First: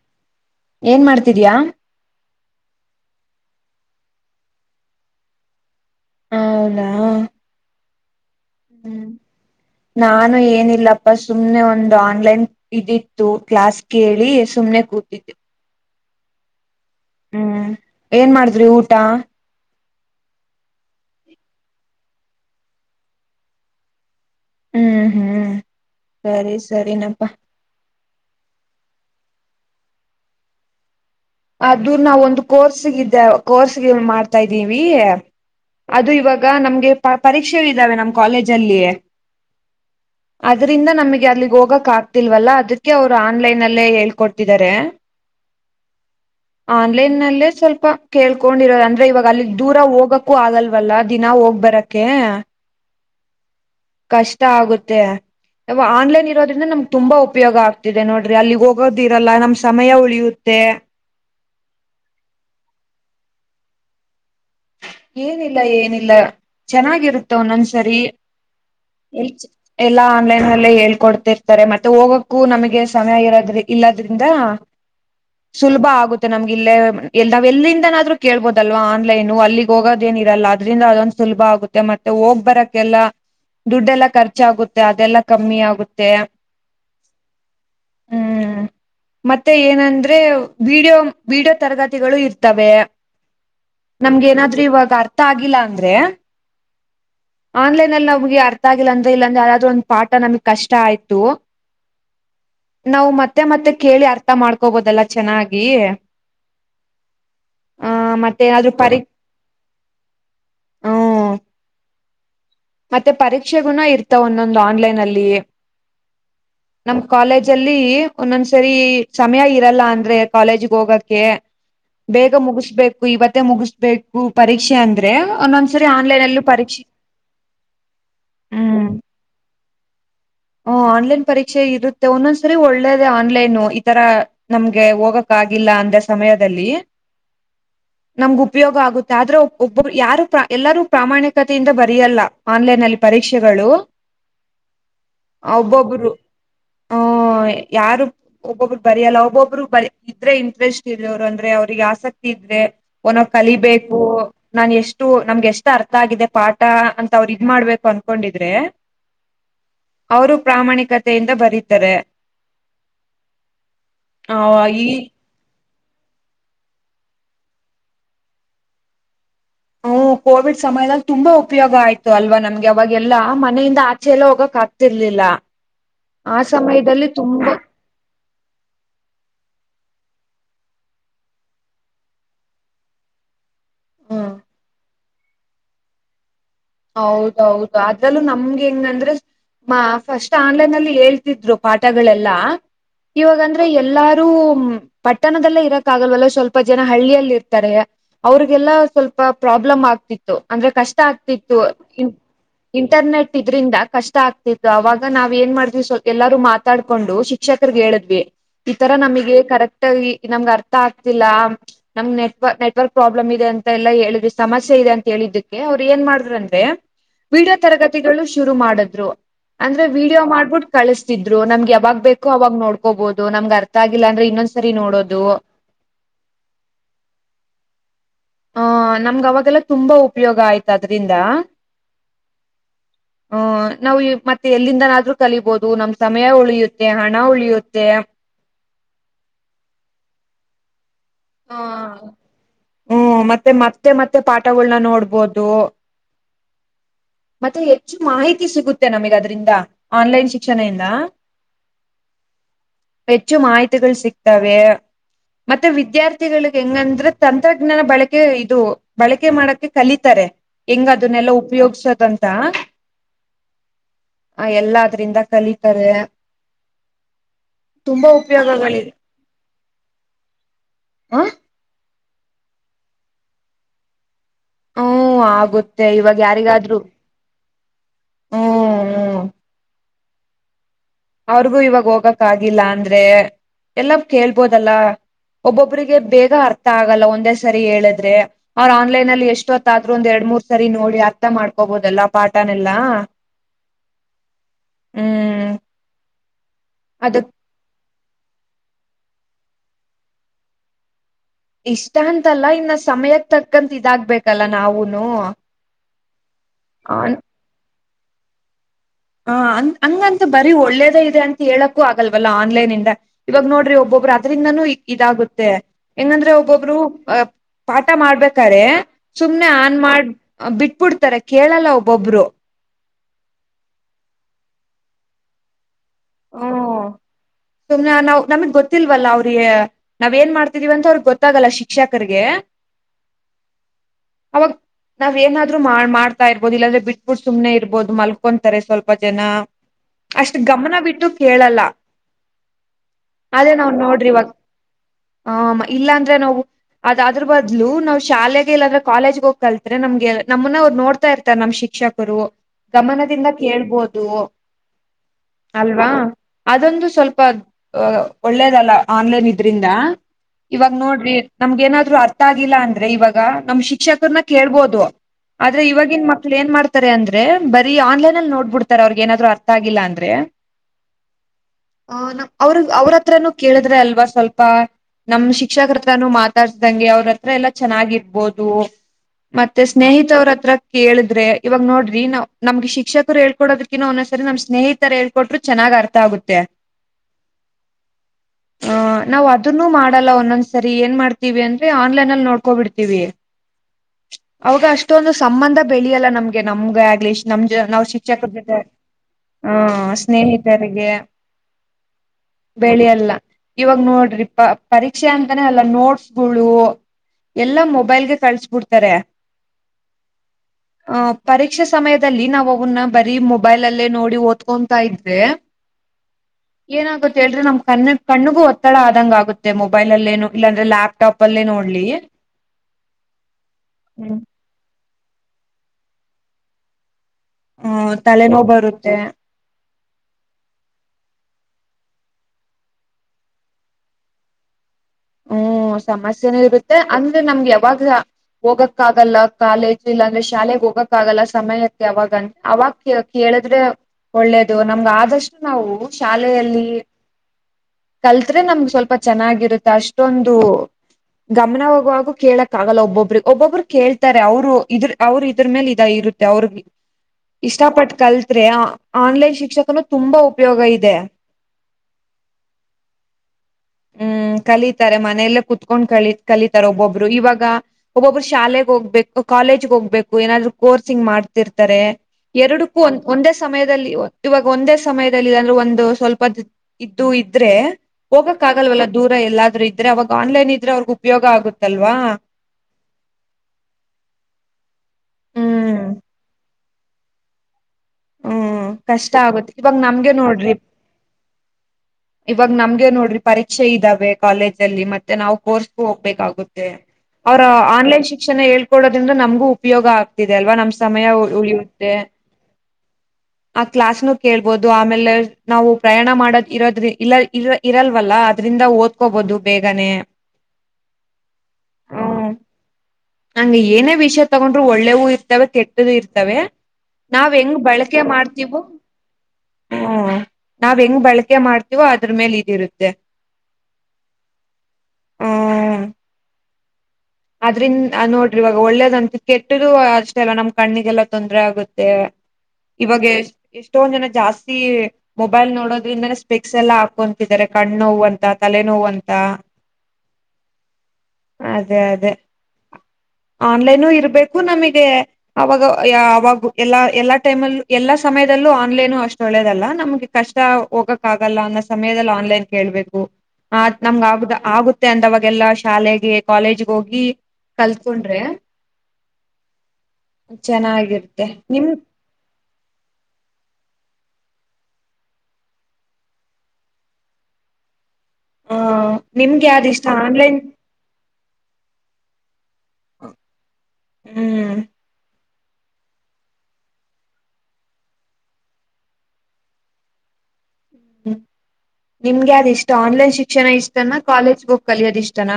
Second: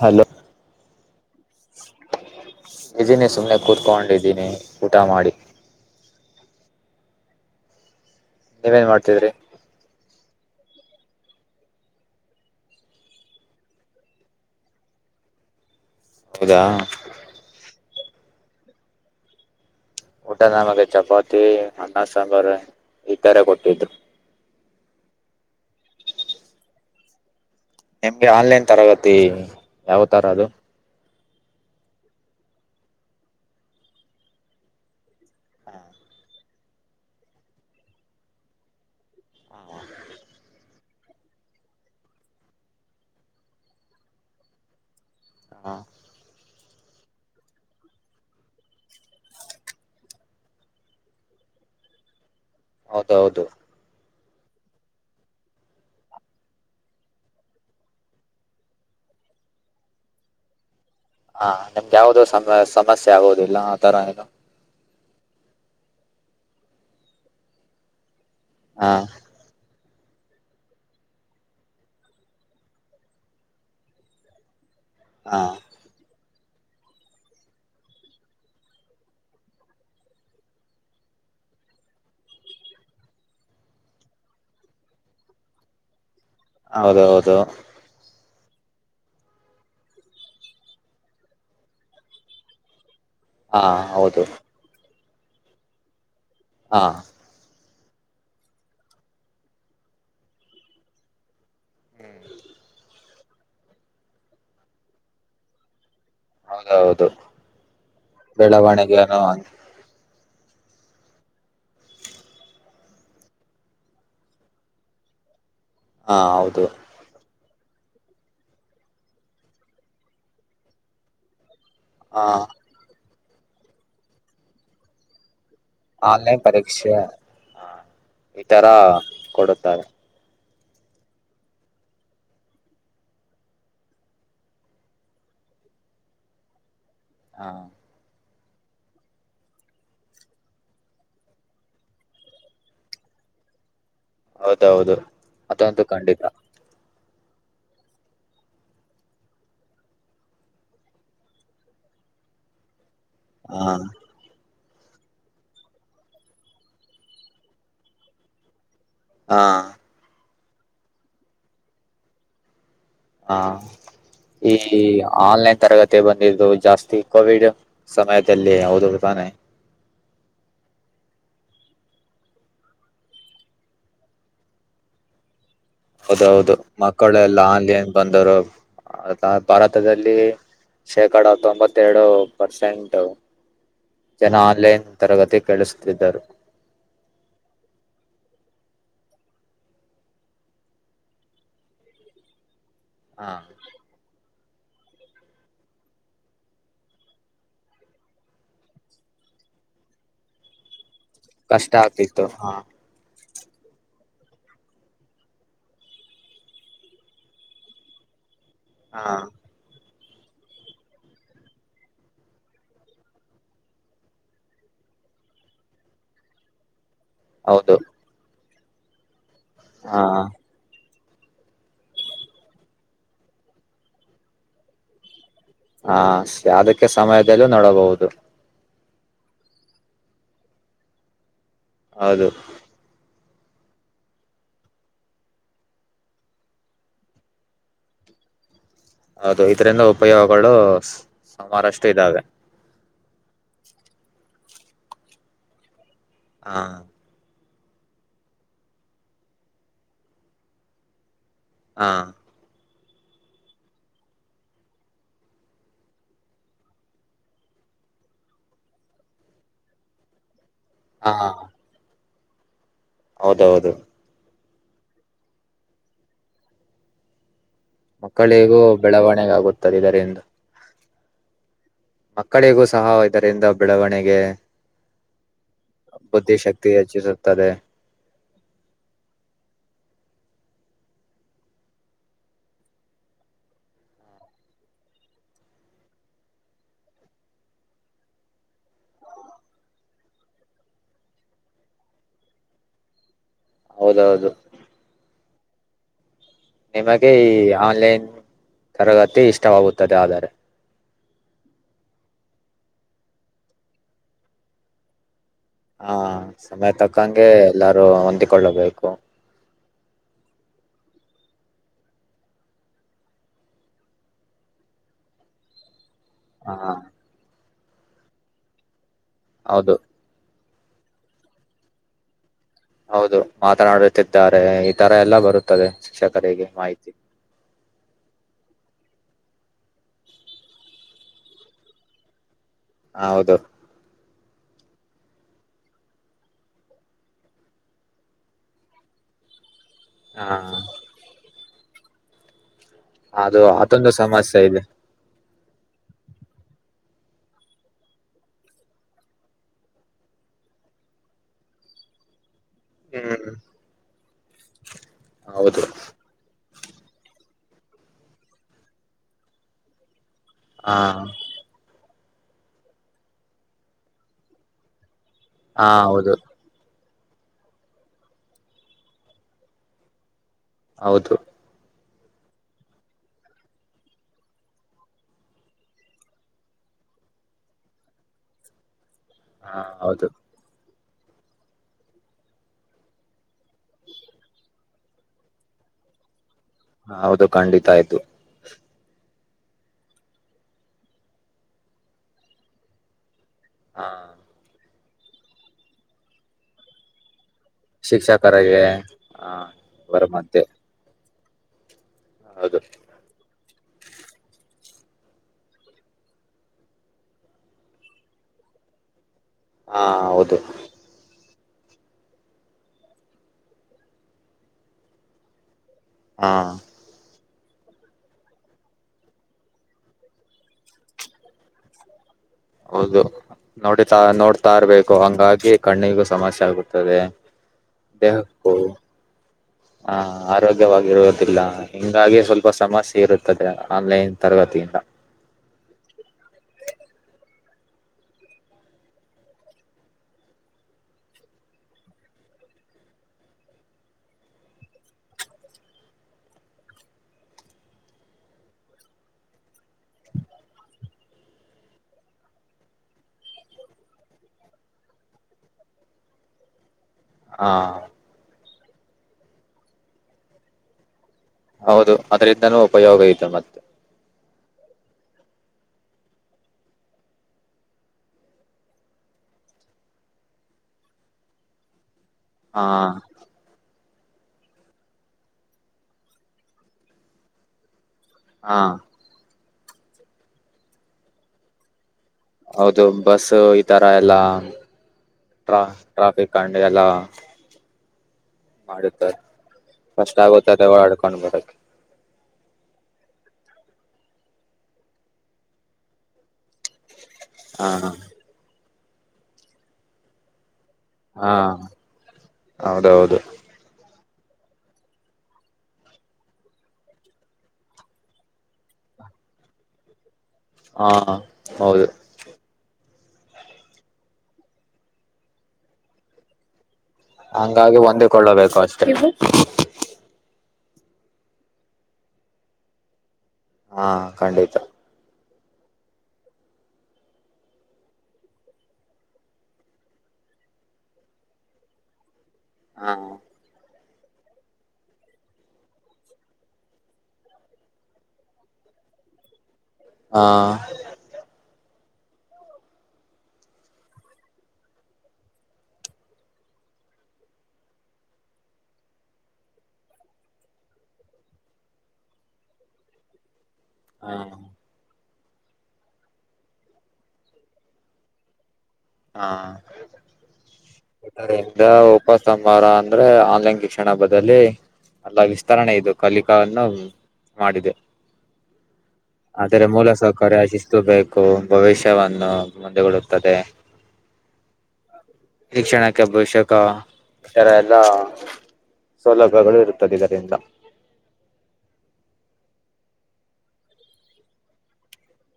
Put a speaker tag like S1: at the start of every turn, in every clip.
S1: Hello.
S2: ಏನ್ ಮಾಡ್ ತಿದ್ಯಾ.
S1: ಇದ್ದೀನಿ ಸುಮ್ನೆ ಕೂತ್ಕೊಂಡಿದ್ದೀನಿ ಊಟ ಮಾಡಿ.
S2: ಹೌದಾ.
S1: ನೀವೇನ್
S2: ಹ್ಮ್
S1: ಮಾಡ್ತಿದ್ರಿ.
S2: ನಾನು ಏನಿಲ್ಲಪ್ಪ ಸುಮ್ನೆ ಒಂದು ಆನ್ಲೈನ್ ಇದಿತ್ತು ಕ್ಲಾಸ್ ಕೇಳಿ ಸುಮ್ನೆ ಕೂತಿದೆ.
S1: ಹೌದಾ.
S2: ಹ್ಮ್ ಏನ್ ಮಾಡುದ್ರಿ ಊಟ.
S1: ಊಟ ನಮಗ ಚಪಾತಿ ಅನ್ನ ಸಾಂಬಾರು ಈಥರ ಕೊಟ್ಟಿದ್ರು.
S2: ಹ್ಮ್ ಹ್ಮ್ ಸರಿ ಸರಿನಪ್ಪ.
S1: ನಿಮ್ಗೆ ಆನ್ಲೈನ್ ತರಗತಿ ಯಾವ್ ತರ ಅದು.
S2: ಅದು ನಾವ್ ಒಂದು ಕೋರ್ಸ್ಗ ಇಡೆ ಕೋರ್ಸ್ಗೆ ಮಾಡ್ತಾದೀವಿ. ಅದು ಇವಾಗ್ ಗ ನಮ್ಗೆ ಪ ಪರೀಕ್ಷೆ ಇದ್ದಾವೆ ನಮ್ ಕಾಲೇಜ್ ಅಲ್ಲಿ. ಅ ಅದ್ರಿಂದ ನಮಿಗೆ ಅಲ್ಲಿಗ್ ಹೋಗಕ್ ಆಗ್ತಿಲ್ವಲ್ಲ ಅದಕ್ಕೆ ಅವ್ರು ಆನ್ಲೈನ್ ಅಲ್ಲೇ ಹೇಳ್ಕೊಡ್ತಿದ್ದಾರೆ.
S1: ಹಾ
S2: ಆನ್ಲೈನ್ಲ್ಲೇ ಸ್ವಲ್ಪ ಕೇಳ್ಕೊಂಡಿರೋದ್ ಅಂದ್ರೆ ಇವಾಗ್ ಅಲ್ಲಿ ದೂರ ಹೋಗಕ್ಕೂ ಆಗಲ್ವಲ್ಲ ದಿನ ಹೋಗ್ ಬರಕೆ.
S1: ಹೌದೌದು.
S2: ಕಷ್ಟ ಆಗುತ್ತೆ ನಾವ್ ಆನ್ಲೈನ್ ಇರೋದ್ರಿಂದ ನಮ್ಗ್ ತುಂಬಾ ಉಪ್ಯೋಗ ಆಗ್ತಿದೆ ನೋಡ್ರಿ ಅಲ್ಲಿಗ್ ಹೋಗೋದಿ ಇರಲ್ಲ ನಮ್ ಸಮಯ ಉಳಿಯುತ್ತೆ.
S1: ಹಾ ನಿಮ್ದ ಯಾವುದೋ ಸಮ ಸಮಸ್ಯೆ ಯಾವುದು ಇಲ್ಲ ಆ ತರ ಏನು.
S2: ಏನಿಲ್ಲ ಏನಿಲ್ಲ ಚೆನ್ನಾಗಿರುತ್ತೆ ಒನ್ನೊಂದ್ ಸಾರಿ.
S1: ಹ
S2: ಎಲ್ಚ್ ಎಲ್ಲಾ ಆನ್ಲೈನ್ಲ್ಲೇ ಹೇಳ್ಕೊಡ್ತಿರ್ತಾರೆ ಮತ್ತೆ ಹೋಗಕ್ಕೂ ನಮಿಗೆ ಸಮಯ ಇರೋದ್ ಇಲ್ಲದ್ರಿಂದ
S1: ಹ
S2: ಸುಳ್ಭ ಆಗುತ್ ತ ನಮ್ಗ ಇಲ್ಲೆ ನಾವ್ ಎಲ್ಲಿಂದನಾದ್ರು ಕೇಳ್ಬೋದಲ್ವಾ ಆನ್ಲೈನು ಅಲ್ಲಿ ಗೋಗೋದ್ ಏನ ಇರಲ್ಲ ಅದ್ರಿಂದ ಅದೊಂದು ಸುಲ್ಭ ಆಗುತ್ತೆ ಮತ್ತೆ ಹೋಗ್ ಬರಕ್ಕೆಲ್ಲ ದುಡ್ಡೆ ಎಲ್ಲಾ ಖರ್ಚಾಗುತ್ತೆ ಅದೆಲ್ಲಾ ಕಮ್ಮಿ ಆಗುತ್ತೆ.
S1: ಹೌದು ಹೌದು.
S2: ಹ್ಮ್ ಮತ್ತೆ ಏನಂದ್ರೆ ವಿಡಿಯೋ ವಿಡಿಯೋ ತರ್ಗತಿಗಳು ಇರ್ತವೆ.
S1: ಹಾ ಹೌದು.
S2: ನಮ್ಗೆ ಏನಾದ್ರು ಇವಾಗ ಅರ್ಥ ಆಗಿಲ್ಲ ಅಂದ್ರೆ.
S1: ಹಾ
S2: ಆನ್ಲೈನ್ ಅಲ್ ನವ್ಗೆ ಅರ್ಥ ಆಗಿಲ್ಲ ಅಂದ್ರೆ ಇಲ್ಲಾಂದ್ರೆ ಯಾವಾದ್ರರು ಒಂದ್ ಪಾಠ ನಮಗ್ ಕಷ್ಟ ಆಯ್ತು.
S1: ಹ್ಮ್
S2: ನಾವು ಮತ್ತೆ ಮತ್ತೆ ಕೇಳಿ ಅರ್ಥ ಮಾಡ್ಕೊಬೋದಲ್ಲ ಚೆನ್ನಾಗಿ
S1: ಹೌದೌದು
S2: ಆ ಮತ್ತೆ ಏನಾದ್ರು ಪರಿ
S1: ಬೆಳವಣಿಗೆನೋ
S2: ಹ್ಮ್ ಮತ್ತೆ ಪರೀಕ್ಷೆಗುನ ಇರ್ತ ಒನೊಂದ್ ಆನ್ಲೈನ್ ಅಲ್ಲಿ
S1: ಹಾ ಹೌದು
S2: ನಮ್ ಕಾಲೇಜ್ ಅಲ್ಲಿ ಒಂದೊಂದ್ಸರಿ ಸಮಯ ಇರಲ್ಲ ಅಂದ್ರೆ ಕಾಲೇಜಿಗೆ ಹೋಗಕೆ ಬೇಗ
S1: ಹ
S2: ಮುಗಿಸ್ಬೇಕ್ ಇವತ್ತೇ ಮುಗಿಸ್ಬೇಕು ಪರೀಕ್ಷೆ ಅಂದ್ರೆ ಒಂದೊಂದ ಇದ್ರೆ ಆನ್ಲೈನಲ್ಲು ಪರೀಕ್ಷೆ
S1: ಹ ಈ ತರ
S2: ಹ್ಮ್
S1: ಕೊಡುತ್ತಾರೆ
S2: ಹ ಆನ್ಲೈನ್ ಪರೀಕ್ಷೆ ಇರುತ್ತೆ ಒಂದೊಂದ್ಸರಿ ಒಳ್ಳೇದ ಆನ್ಲೈನು ಈತರ ನಮ್ಗೆ ಹೋಗಕ್ ಆಗಿಲ್ಲ ಅಂದ ಸಮಯದಲ್ಲಿ
S1: ಹಾ
S2: ನಮ್ಗೆ ಉಪಯೋಗ ಆಗುತ್ತೆ ಆದ್ರೆ ಒಬ್ಬರು ಯಾರು ಎಲ್ಲರೂ ಪ್ರಾಮಾಣಿಕತೆಯಿಂದ ಬರ್ ಸರಿಯಲ್ಲ ಆನ್ಲೈನ್ ಅಲ್ಲಿ ಪರೀಕ್ಷೆಗಳು
S1: ಹೌದೌದು ಅದಂತೂ ಖಂಡಿತ
S2: ಹ ಯಾರು ಒಬ್ಬೊಬ್ರ ಬರಿಯಲ್ಲ ಒಬ್ಬೊಬರು ಬರಿ ಇದ್ರೆ ಇಂಟ್ರೆಸ್ಟ್ ಇರೋರು ಅಂದ್ರೆ ಅವ್ರಿಗೆ ಆಸಕ್ತಿ ಇದ್ರೆ ಓ ನನ್
S1: ಹಾ
S2: ಕಲಿಬೇಕು ನಾನ ಎಷ್ಟು ನಮ್ಗೆ ಎಷ್ಟು ಅರ್ಥ ಆಗಿದೆ ಪಾಠ ಅಂತ ಅಂತ ಅವರು ಇದ್ ಮಾಡ್ಬೇಕು ಅನ್ಕೊಂಡಿದ್ರೆ
S1: ಹಾ
S2: ಅವರು ಪ್ರಾಮಾಣಿಕತೆಯಿಂದ ಬರಿತಾರೆ
S1: ಹಾ ಈ ಆನ್ಲೈನ್ ತರಗತಿ ಮತ್ತೆ ಬಂದಿದ್ದು ಜಾಸ್ತಿ ಕೋವಿಡ್ ಸಮಯದಲ್ಲಿ ಹೌದು ತಾನೆ.
S2: ಹ್ಮ ಕೋವಿಡ್ ಸಮಯದಲ್ಲಿ ತುಂಬಾ ಉಪಯೋಗ ಆಯ್ತು ಅಲ್ವಾ ನಮ್ಗೆ ಅವಾಗೆಲ್ಲಾ ಮನೆಯಿಂದ ಆಚೆಲ್ಲ ಹೋಗಕ್ ಆಗ್ತಿರ್ಲಿಲ್ಲ ಆ
S1: ಹೌದೌದು
S2: ಸಮಯದಲ್ಲಿ
S1: ಮಕ್ಕಳೆಲ್ಲ
S2: ತುಂಬಾ
S1: ಆನ್ಲೈನ್ ಬಂದರು ಬರ ಮತದಲ್ಲಿ ಶೇಕಡ ತೊಂಬತ್ತೆರಡು ಪರ್ಸೆಂಟ್
S2: ಹ್ಮ್
S1: ಜನ ಆನ್ಲೈನ್ ತರಗತಿ ಕೇಳಿಸುತ್ತಿದ್ದರು
S2: ಹೌದೌದು ಅದ್ರಲ್ಲೂ ನಮ್ಗೆ ಹೆಂಗಂದ್ರೆ ಮಾ ಫಸ್ಟ್ ಆನ್ಲೈನ್ ಅಲ್ಲಿ ಹೇಳ್ತಿದ್ರು ಪಾಠಗಳೆಲ್ಲ
S1: ಹ
S2: ಇವಾಗಂದ್ರೆ ಎಲ್ಲಾರು ಪಟ್ಟಣದಲ್ಲೇ ಇರಕ ಆಲ್ವಲ್ಲ ಸ್ವಲ್ಪ ಜನ ಹಳ್ಳಿಯಲ್ಲಿ ಇರ್ತಾರೆ ಅವ್ರಿಗೆಲ್ಲ ಸ್ವಲ್ಪ ಪ್ರಾಬ್ಲಮ್ ಆಗ್ತಿತ್ತು ಅಂದ್ರೆ ಕಷ್ಟ ಆಗ್ತಿತ್ತು ತು
S1: ಕಷ್ಟ
S2: ಇನ್
S1: ಆಗ್ತಿತ್ತು ಹ
S2: ಇಂಟರ್ನೆಟ್ ಇದ್ರಿಂದ ಕಷ್ಟ ಆಗ್ತಿತ್ತು ಅವಾಗ ನಾವ್ ಏನ್ ಮಾಡ್ವಿ ಸ್ವಲ್ ಎಲ್ಲಾರೂ ಮಾತಾಡ್ಕೊಂಡು ಶಿಕ್ಷಕರ್ಗ್ ಹೇಳಿದ್ವಿ ಈ ತರ
S1: ಹಾ
S2: ನಮಗೆ ಕರೆಕ್ಟ್ ನಮ್ಗೆ ಅರ್ಥ ಆಗ್ತಿಲ್ಲ ನಮ್ ನೆಟ್ ನೆಟ್ವರ್ಕ್ ಪ್ರಾಬ್ಲಮ್ ಇದೆ ಅಂತ ಎಲ್ಲಾ ಹೇಳಿದ ಸಮಸ್ಯೆ ಇದೆ ಅಂತ ಹೇಳಿದ್ದಕ್ಕೆ ಅವ್ರ ಏನ್ ಮಾಡ್ ದ್ರಂತೆ ವಿಡಿಯೋ
S1: ಹೌದು
S2: ತರಗತಿಗಳು ಶು ಶುರು ಮಾಡುದ್ರು. ಅಂದ್ರೆ
S1: ಹಾ
S2: ವಿಡಿಯೋ ಮಾಡ್ಬುಟ್ ಕಳಸ್ ತಿದ್ದಿದ್ರು ನಮ್ಗ್ ಯಾವಾಗ್ ಬೇಕೋ ಅವಾಗ್ ನೋಡ್ಕೋಬೊದು ನಮ್ಗ್ ಅರ್ಥ ಆಗಿಲ್ಲ ಅಂದ್ರೆ ಇನ್ನೊಂದ್ ಸರಿ ನೋಡೋದು.
S1: ಹಾ ಸ್ಯ ಅದಿಕ್ಕೆ ಸಮಯದಲ್ಲೂ ನೋಡಬಹುದು.
S2: ಆ ನಮ್ಗೆ ಅವಾಗೆಲ್ಲ ತುಂಬಾ ಉಪ್ಯೋಗ ಆಯ್ತು ಅದ್ರಿಂದ.
S1: ಹೌದು.
S2: ಹ್ಮ ನಾವ್ ಮತ್ತೆ ಎಲ್ಲಿಂದನಾದ್ರೂ ಕಲಿಬೋದು ನಮ್ ಸಮಯ ಉಳ್ಯುತ್ತೆ ಹಣ ಉಳ್ಯುತ್ತೆ.
S1: ಹೌದು ಇದ್ರಿಂದ ಉಪ್ಯೋಗ್ಗಳು ಸ್.
S2: ಹಾ ಹ್ಮ್ ಮತ್ತೆ ಮತ್ ಮತ್ತೆ ಮತ್ತೆ ಪಾಠಗಳನ್ನ ನೋಡ್ಬೋದು.
S1: ಹಾ
S2: ಮತ್ತೆ ಹೆಚ್ಚು ಮಾಹಿತಿ ಸಿಗುತ್ತೆ ನಮಿಗ್ ಅದ್ರಿಂದ ಆನ್ಲೈನ್ ಶಿಕ್ಷಣೆಯಿಂದ.
S1: ಹಾ
S2: ಹೆಚ್ಚು ಮಾಹಿತಿಗುಳ್ ಸಿಗ್ತವೆ ಮತ್ತೆ ವಿದ್ಯಾರ್ಥಿ ತಿಗಳಿಗ್ ಹೆಂಗಂದ್ರೆ ತಂತ್ರಜ್ಞಾನ ಬಳಕೆ ಇದು ಬಳಕೆ ಮಾಡಕೆ ಕಲಿತಾರೆ. ಹೆಂಗ್
S1: ಹಾ
S2: ಅದುನ್ನೆಲ್ಲಾ ಉಪ್ಯೋಗ್ಸೋದಂತ್ ತಾ.
S1: ಹೌದೌದು.
S2: ಆ ಎಲ್ಲಾದ್ರಿಂದ ಕಲಿತಾರೆ. ತುಂಬಾ
S1: ಮಕ್ಕಳಿಗೂ
S2: ಉಪಯೋಗಗಳಿದೆ
S1: ಬೆಳವಣಿಗೆ ಆಗುತ್ತದೆ ಇದರಿಂದ.
S2: ಹ
S1: ಮಕ್ಕಳಿಗೂ ಸಹ ಇದರಿಂದ ಬೆಳವಣಿಗೆ.
S2: ಹ್ಮ ಆಗುತ್ತೆ ಇವಾಗ್
S1: ಬುದ್ಧಿಶಕ್ತಿ
S2: ಯಾರಿಗಾದ್ರು.
S1: ಹೆಚ್ಚಿಸುತ್ತದೆ
S2: ಹ್ಮ್ ಹ್ಮ್. ಅವ್ರಗೂ ಇವಾಗ್ ಹೋಗಕ್ ಆಗಿಲ್ಲ ಅಂದ್ರೆ ಎಲ್ಲ ಕೇಳ್ಬೋದಲ್ಲ ಒಬ್ಬೊಬ್ರಿಗೆ ಬೇಗ ಅರ್ಥ ಆಗಲ್ಲ ಒಂದೇ ಸರಿ ಹೇಳಿದ್ರೆ ಅವ್ರ ಆನ್ಲೈನ್ ಅಲ್ಲಿ ಎಷ್ಟೊತ್ತಾದ್ರೂ ಒಂದ್ ಎರಡ್ ಮೂರ್ ಸರಿ ನೋಡಿ ಅರ್ಥ ಮಾಡ್ಕೊಬೋದಲ್ಲ ಪಾಠನೆಲ್ಲಾ.
S1: ಹೌದೌದು.
S2: ಹ್ಮ್
S1: ನಿಮಗೆ
S2: ಅದು
S1: ಈ ಆನ್ಲೈನ್. ತರಗತಿ ಇಷ್ಟವಾಗುತ್ತದೆ ಆದರೆ.
S2: ಇಷ್ಟ ಅಂತಲ್ಲ ಇನ್ನ ಸಮಯಕ್ ತಕ್ಕಂತ ಇದಾಗ್ ಬೇಕಲ್ಲ ನಾವೂನು.
S1: ಹಾ ಸಮಯ ತಕ್ಕಂಗೆ ಎಲ್ಲ ರು ಹೊಂದಿಕೊಳ್ಳಬೇಕು.
S2: ಹ ಅಂತ್ ಹಂಗಂತ ಬರೀ ಒಳ್ಳೇದೇ ಇದೆ ಅಂತ ಹೇಳಕ್ಕೂ ಆಗಲ್ವಲ್ಲ ಆನ್ಲೈನ್ ಇಂದ ಇವಾಗ ನೋಡ್ರಿ ಒಬ್ಬೊಬ್ರ ಅದ್ರಿಂದನೂ ಇದಾಗುತ್ತೆ. ಹೆಂಗ್ ಅಂದ್ರೆ
S1: ಹ
S2: ಒಬ್ಬೊಬ್ರು ಅ ಪಾಠ ಮಾಡ್ಬೇಕಾರೆ. ಸುಮ್ನೆ
S1: ಹೌದು
S2: ಆನ್ ಮಾಡ್ ಬಿಟ್ಬುಡ್ತಾರೆ ಕೇಳಲ್ಲ ಒಬ್ಬೊಬ್ರು.
S1: ಹೌದು ಮಾತನಾಡುತ್ತಿದ್ದಾರೆ ಈ ತರ ಎಲ್ಲಾ ಬರುತ್ತದೆ.
S2: ಹ
S1: ಶಿಕ್ಷಕರಿಗೆ ಮಾಹಿತಿ
S2: ಸುಮ್ನೆ ನಾವ್ ನಮಿಗ್ ಗೊತ್ತಿಲ್ ವಲ್ಲ ಅವ್ರಿಗೆ ನಾವ್ ಏನ್ ಮಾಡ್ತಿದೀವಿ ಅಂತ ಅವ್ರಗ್ ಗೊತ್ತಾಗಲ್ಲ ಶಿಕ್ಷಕರ್ರಿಗೆ.
S1: ಹ ಹೌದು.
S2: ಅವಾಗ್ ನಾವ್ ಏನಾದ್ರು ಮಾಡ್ ಮಾಡ್ತಾ ಇರ್ಬೋದು ಇಲ್ಲಾಂದ್ರೆ ಬಿಟ್ಬುಟ್ ಸುಮ್ನೆ ಇರ್ಬೋದು ಮಲ್ಕೊಂತಾರೆ ಸ್ವಲ್ಪ ಜನ. ಅಷ್ಟ್
S1: ಹ
S2: ಗಮನ ಬಿಟ್ ಕೇಳಲ.
S1: ಅದು ಅತ್ತುನ್ನು ಸಮಸ್ಯೆ ಇದೆ.
S2: ಹ ಇಲ್ಲಾಂದ್ರೆ ನಾವು ಅಡ್ ಅದ್ರು ಬದ್ಲು ನಾವ್ ಶಾಲೆಗೆ ಇಲ್ಲಾಂದ್ರೆ ಕಾಲೇಜ್ಗೆ ಹೋಗ್ ಕಲ್ತ್ರೆ ನಮ್ಗೆ ನಮ್ಮನ್ನ ಅವ್ರು ನೋಡ್ತಾ ಇರ್ತಾರ ನಮ್ ಶಿಕ್ಷಕರು.
S1: ಹ್ಮ್
S2: ಗಮನದಿಂದ ಕೇಳ್ಬೋದು.
S1: ಹೌದು
S2: ಅಲ್ವಾ ಅದೊಂದು ಸ್ವಲ್ಪ. ಹ ಒಳ್ಳೇದಲ್ಲ ಆನ್ಲೈನ್ ಇದ್ರಿಂದ. ಇವಾಗ್
S1: ಹಾ
S2: ನೋಡ್ರಿ ನಮ್ಗ್ ಏನಾದ್ರು ಅರ್ತ್ ತ್ತಾಗಿಲ್ಲ ಅಂದ್ರೆ ಇವಾಗ ನಮ್ ಶಿಕ್ಷಕರನ್ನ ಕೇಳ್ಬೋದು. ಆದ್ರೆ
S1: ಹಾ
S2: ಇವಾಗಿನ್
S1: ಹೌದು
S2: ಮಕ್ಳ್ ಏನ್ ಮಾಡ್ ಅಂದ್ರೆ ಬರೀ ಆನ್ಲೈನ್ ಅಲ್ ನೋಡ್ಬಿಡ್ತಾರೆ ಅವ್ರಿಗ್ ಏನಾದ್ರು ಅರ್ಥ ಆಗಿಲ್ಲ ಅಂದ್ರೆ.
S1: ಹೌದು.
S2: ಅ ನಮ್ ಅವ್ರ್ ಅವ್ರತ್ರನು ಕೇಳುದ್ರೆ ಅಲ್ವಾ ಸ್ವಲ್ಪ ನಮ್ ಶಿಕ್ಷಕರ್ ಹತ್ರಾನೂ ಮಾತಾಡ್ಸ್ದಂಗೆ ಅವ್ರ್ ಹತ್ರ ಎಲ್ಲಾ ಚೆನ್ನಾಗಿರ್ಬೋದು.
S1: ಹಾ
S2: ಮತ್ತೆ
S1: ಹೌದು
S2: ಸ್ನೇಹಿತೊವ್ರ್ ಹತ್ರ. ಕೇಳುದ್ರೆ ಇವಾಗ್ ನೋಡ್ರಿ ನಾವ್ ನಮ್ಗ್ ಶಿಕ್ಷಕ್ರು ಹೇಳ್ ಕೊಡದಕ್ಕಿನ್ನ ಒಂನಾನ್ಸರಿ ನಮ್ ಸ್ನೇಹಿತ್ ತರ್ ಹೇಳ್ ಕೊಟ್ರು ಚೆನ್ನಾಗ್ ಅರ್ಥ ಆಗುತ್ತೆ.
S1: ಹ ಹೌದು ಖಂಡಿತ ಆಯ್ತು.
S2: ಅ ನಾವ್ ಅದುನ್ನು ಮಾಡಲ್ಲ ಒಂದೊಂದ್ಸರಿ ಏನ್ ಮಾಡ್ತೀವಿ ಅಂದ್ರೆ ಆನ್ಲೈನ್ ಅಲ್ ನೋಡ್ಕೋಬಿಡ್ತೀವಿ.
S1: ಹಾ
S2: ಇಷ್ಟೊಂದು ಸಂಬಂಧ ಬೆಳ್ಯಲ್ಲ ನಮ್ಗೆ ನಮ್ಗೆ ಆಗ್ಲಿ ಇಷ್ ನಮ್ ಜ ನಾವ್ ಶಿಕ್ಷಕರ್ ಜೊತೆ
S1: ಶಿಕ್ಷಕರಿಗೆ
S2: ಹ
S1: ಅವರ
S2: ಅಷ್
S1: ಮಧ್ಯೆ
S2: ಇತರಿಗೆ. ಯ.
S1: ಹೌದು
S2: ಬೆಳಿಯಲ್ಲ ಇವಾಗ್ ನೋಡ್ರಿ ಪ ಪರೀಕ್ಷೆ ಅಂತಾನೆ ಅಲ್ಲ ನೋಟ್ಸ್ಗುಳು ಎಲ್ಲಾ ಮೊಬೈಲ್ಗೆ ಕಳ್ಸ್ಬಿಡ್ತಾರೆ.
S1: ಹಾ ಹೌದು.
S2: ಆ ಪರೀಕ್ಷೆ ಸಮಯದಲ್ಲಿ ನಾವ್ ಅವುನ್ನ ಬರೀ ಮೊಬೈಲ್ ಅಲ್ಲೇ ನೋಡಿ ಓದ್ಕೊಂಡ್ ತ ಇದ್ರೆ.
S1: ಹಾ
S2: ಕೇಳ್ರೆ ನಮ್ ಕಣ್ ಕಣ್ಣಗೂ ಒತ್ತಡ ಆದಂಗ್ ಆಗುತ್ತೆ ಮೊಬೈಲ್ ಅಲ್ಲೇನು ಇಲ್ಲಾಂದ್ರೆ ಲ್ಯಾಪ್ಟಾಪ್ ಅಲ್ಲೇ ನೋಡ್ಲಿ.
S1: ಹೌದು. ನೋಡಿ ತಾ
S2: ಹ್ಮ
S1: ನೋಡ್ತಾ ಇರ್ಬೇಕ್. ಹಂಗಾಗಿ ಕಣ್ಣಿಗೂ ಸಮಸ್ಯೆ ಆಗುತ್ತದೆ
S2: ಹ್ಮ ತಲೆನೋ ಬರುತ್ತೆ
S1: ಹಾ ಆರೋಗ್ಯವಾಗಿರುವುದಿಲ್ಲ ಹಿಂಗಾಗಿ ಸ್ವಲ್ಪ ಸಮಸ್ಯೆ ಇರುತ್ತದೆ ಆನ್ಲೈನ್ ತರಗತಿಯಿಂದ
S2: ಹ್ಮ್ ಸಮಸ್ಯೆನ ಇರುತ್ತೆ ಅಂದ್ರೆ ನಮ್ಗೆ ಯಾವಾಗ ಹೋಗಕ್ಕ ಆಗಲ್ಲ ಕಾಲೇಜ್ ಇಲ್ಲಾ ಅಂದ್ರೆ ಶಾಲೆಗೆ ಹೋಗಕ್ ಆಗಲ್ಲ ಸಮಯಕ್ಕೆ ಯಾವಾಗ ಅವಾಗ ಕೇಳಿದ್ರೆ ಒಳ್ಳೇದು ನಮ್ಗ ಆದಷ್ಟು ನಾವು ಶಾಲೆಯಲ್ಲಿ ಕತ್ರೆ ನಮ್ಗೆ ಸ್ವಲ್ಪ ಚೆನ್ನಾಗಿರುತ್ತೆ ಅಷ್ ಅಷ್ಟೊಂದು ಗಮನ ಹೋಗುವಾಗೂ ಕೇಳಕ್ ಆಗಲ್ಲ ಒಬ್ಬೊಬ್ರಿಗೆ ಒಬ್ಬೊಬ್ರು ಕೇಳ್ತಾರೆ ಅವರು ಇದ್ರ ಅವರು ಇದ್ರ ಮೇಲೆ ಇದ ಇರುತ್ತೆ ಅವ್ರ
S1: ಹಾ
S2: ಇಷ್ಟಪಟ್ ಕತ್ರೆ ಆನ್ಲೈನ್ ಶಿಕ್ಷಕನುೂ ತುಂಬಾ ಉಪಯೋಗ ಇದೆ
S1: ಹೌದು ಅದ್ರಿಂದನೂ ಉಪಯೋಗ ಇದು ಮತ್ತೆ
S2: ಕಲಿತ್ ತರೆ ಮನೆಯಲ್ಲೇ ಕುೂತ್ಕೊಂಡ್ ಕ ಕಲಿತಾರೆ ಒಬ್ಬೊಬ್ರು ಇವಾಗ ಒಬ್ಬೊಬ್ರು ಶಾಲೆೆಗೆ ಹೋಗ್ಬೇಕು ಕಾಲೇಜ್ಗೆ ಹೋಗ್ಬೇಕು ಏನಾದ್ರು ಕೋರ್ಸಿಂಗ್ ಮಾಡ್ತಿರ್ತಾರೆ
S1: ಹಾ
S2: ಎರಡಕ್ಕೂ ಒಂದ ಒಂದೇ ಸಮಯದಲ್ಲಿ ಇವಾಗ ಒಂದೇ ಸಮಯದಲ್ಲಿ ಾದ್ರೂ ಒಂದು ಸ್ವಲ್ಪ ಇದು ಇದ್ರೆ ಹೋಗಕ್ಕ
S1: ಹಾ
S2: ಆಗಲ್ವಲ್ಲ ದೂರ ಎಲ್ಲ ಇದ್ರೆ ಅವಾಗ ಆನ್ಲೈನ್ ಇದ್ರೆ ಅವ್ರಗ್ ಉಪಯೋಗ ಆಗುತ್ತಲ್ವಾ
S1: ಹೌದು ಬಸ್ ಈ ತರ ಎಲ್ಲಾ ಟ್ರಾಫ್
S2: ಹ್ಮ್
S1: ಟ್ರಾಫಿಕಂಡ ಯಲ್ಲಾ
S2: ಹ್ಮ್ ಕಷ್ಟ
S1: ಮಾಡತಾರೆ
S2: ಆಗುತ್ತೆ ಇವಾಗ ನಮ್ಗೆ
S1: ಕಷ್ಟ ಆಗುತ್ತ
S2: ನೋಡ್ರಿ
S1: ಅದ ಓಾಡ್ಕೊಂಡ್ ಬರಕ
S2: ಇವಾಗ ನಮ್ಗೆ ನೋಡ್ರಿ ಪರೀಕ್ಷೆ ಇದ್ದಾವೆ ಕಾಲೇಜ ಅಲ್ಲಿ ಮತ್ತೆ ನಾವು ಕೋರ್ಸ್ಗೂ ಹೋಗ್ಬೇಕಾಗುತ್ ತೆ ಅವರ
S1: ಹಾ
S2: ಆನ್ಲೈನ್ ಶಿಕ್ಷಣ ಹೇ ಕೊಡೋದ್ರ ನಮಗೂ ಉಪಯೋಗ ಆಗ್ತಿದೆ ಅಲ್ವಾ ನಮ್ ಸಮಯ
S1: ಹಾ
S2: ಉಳಿಯುತ್ತೆ
S1: ಹೌದೌದು
S2: ಆ ಕ್ಲಾಸ್ ನು ಕೇಳ್ಬೋದು ಆಮೇಲೆ ನಾವು ಪ್ರಯಾಣ ಮಾಡದ್ ಇರೋದ್ರಿ ಇಲ್ಲ ಇ ಇರಲ್ವಲ್ಲ ಅದ್ರಿಂದ ಓದ್ಕೋಬಹುದು ಬೇಗನೆ
S1: ಹಾ ಹೌದು
S2: ಹ್ಮ್ ಹಂಗ ಏನೇ ವಿಷಯ ತಗೊಂಡ್ರು ಒಳ್ಳೇವೂ ಇರ್ತವೆ ಕೆಟ್ಟ್ದು ಇರ್ತವೆ ನಾವ್ ಹೆಂಗ್
S1: ಹಂಗಾಗಿ
S2: ಬಳಕೆ
S1: ಹೊಂದಿಕೊಳ್ಳಬೇಕು
S2: ಮಾಡ್ತೀವೊ
S1: ಅಷ್ಟೇ
S2: ಹ್ಮ ನಾವ್ ಹೆಂಗ್ ಬಳಕೆ ಮಾಡ್ ವೊ ಅದ್ರ ಮೇಲೆ ಇದಿರುತ್ತೆ
S1: ಹಾ ಖಂಡಿತ
S2: ಹ್ಮ್ ಅದ್ರಿಂದ ನೋಡ್ರಿ ಇವಾಗ ಒಳ್ಳೇದಂತ ಕೆಟ್ಟ್ದ ಅಷ್ಟೆಲ್ಲ ನಮ್ ಕಣ್ಣಿಗೆಲ್ಲ ತೊಂದ್ರ ಆಗುತ್ತೆ
S1: ಹಾ
S2: ಇವಾಗ ಎಷ್ ಎಷ್ಟೊಂದ್ ಜನ ಜಾಸ್ತಿ ಮೊಬೈಲ್ ನೋಡೋದ್ರೆ ಇಂದ ಸ್ಪೆಕ್ಸ್ ಎಲ್ಲಾ ಹಾಕೊಂತಿದ್ದಾರೆ ಕಣ್ಣು ನೋವ ಅಂತ ತಲೆ ನೋ ಅಂತ
S1: ಹಾ
S2: ಅದೇ ಅದೇ ಆನ್ಲೈನು ಇರ್ಬೇಕು ನಮಗೆ ಅವಾಗ ಅವಾಗ ಎಲ್ಲಾ ಎಲ್ಲಾ ಟೈಮಲ್ಲ ಎಲ್ಲಾ ಸಮಯದಲ್ಲೂ ಆನ್ಲೈನು ಅಷ್ಟು ಒಳ್ಳೇದಲ್ಲ ನಮ್ಗೆ ಕಷ್ಟ ಹೋಗಕ್ ಆಗಲ್ಲ ಅನ್ನ ಸಮಯದಲ್ಲಿ ಆನ್ಲೈನ್ ಕೇೇಳಬೇಕು ಆತ್ ನಮ್ಗ
S1: ಹಾ
S2: ಆಗ ಆಗುತ್ತೆ ಅಂದವಾಗ ಗೆಲ್ಲಾ ಶಾಲೆಗೆ. ಕಾಲೇಜ್ಗಿ ಗೋಗಿ ಕಲ್ತ್ಕೊಂಡ್ರೆ.
S1: ಹಾ
S2: ಚೆನ್ನಾಗಿರುತ್ತೆ
S1: ಇದರಿಂದ
S2: ನಿಮ್
S1: ಉಪ ಸಂಹಾರ ಅಂದ್ರೆ ಆನ್ಲೈನ್ ಶಿಕ್ಷಣ ಬಗ್ ದಲ್ಲೆ ಅಲ್ಲ ವಿಸ್ತರಣೆ ಇದು ಕಲಿಕಾವನ್ನು ಮಾಡಿದೆ.
S2: ಹ ನಿಮ್ಗೆ
S1: ಆದರ
S2: ಯಾವ್ದ್ ಇಷ್ಟ ಆನ್ಲೈನ್
S1: ಮೂಲಸೌಕರ್ಯ ಶಿಸ್ತು ಬೇಕು ಭವಿಷ್ಯವನ್ನು ಮುಂದೆಗುಡುತ್ತದೆ.
S2: ಹ್ಮ್
S1: ಶಿಕ್ಷಣಕ್ಕೆ ಅವಶ್ಯಕ ಇತರ ಎಲ್ಲಾ ಸೌಲಭ್ಯಗಳು ಇರುತ್ತದೆ ಇದರಿಂದ.
S2: ಹ್ಮ್ ನಿಮ್ಗೆ ಯಾವ್ದ್ ಇಷ್ಟ ಆನ್ಲೈನ್ ಶಿಕ್ಷಣ ಇಷ್ಟನಾ ಕಾಲೇಜ್ ಹೋಗ್ ಕಲ್ಯೋದ್ ಇಷ್ಟಾನ.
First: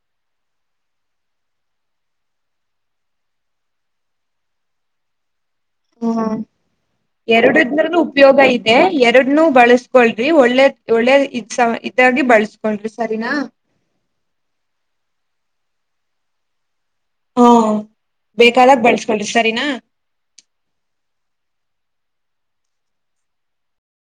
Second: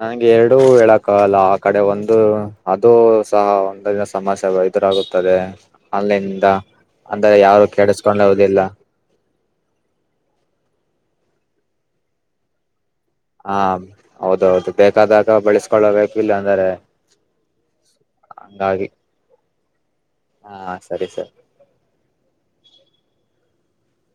S1: ನನ್ಗೆ ಎರಡೂ ಹೇಳಕ್ಕಲ್ಲ ಆ ಕಡೆ ಒಂದು ಅದು ಸಹ ಒಂದಿನ ಸಮಸ್ಯೆ ಎದುರಾಗುತ್ತದೆ.
S2: ಹ್ಮ
S1: ಆನ್ಲೈನ್ಂದ ಅಂದ್ರೆ ಯಾರು
S2: ಎರುಡ್ದನು ಉಪಯೋಗ
S1: ಕೆಡಿಸಕೊಂಡುದಿಲ್ಲ
S2: ಇದೆ ಎರ್ಡನು ಬಳುಸ್ಕೊಳ್ರಿ ಒಳ್ಳೇದ್ ಒಳ್ಳೇದ್ ಇ ಸ ಇದಾಗಿ ಬಳಸ್ಕೊಂಳ್ರಿ.
S1: ಹಾ ಹೌದೌದು ಬೇಕಾದಾಗ ಬಳಸ್ ಕೊಳ್ಳಬೇಕು ಇಲ್ಲ ಅಂದರೆ.
S2: ಹಾ ಬೇಕಾದಾಗ್
S1: ಹಂಗಾಗಿ
S2: ಬೆಳಸ್ಕೊಳ್ರಿ ಸರಿನಾ.
S1: ಹಾ ಸರಿ ಸರಿ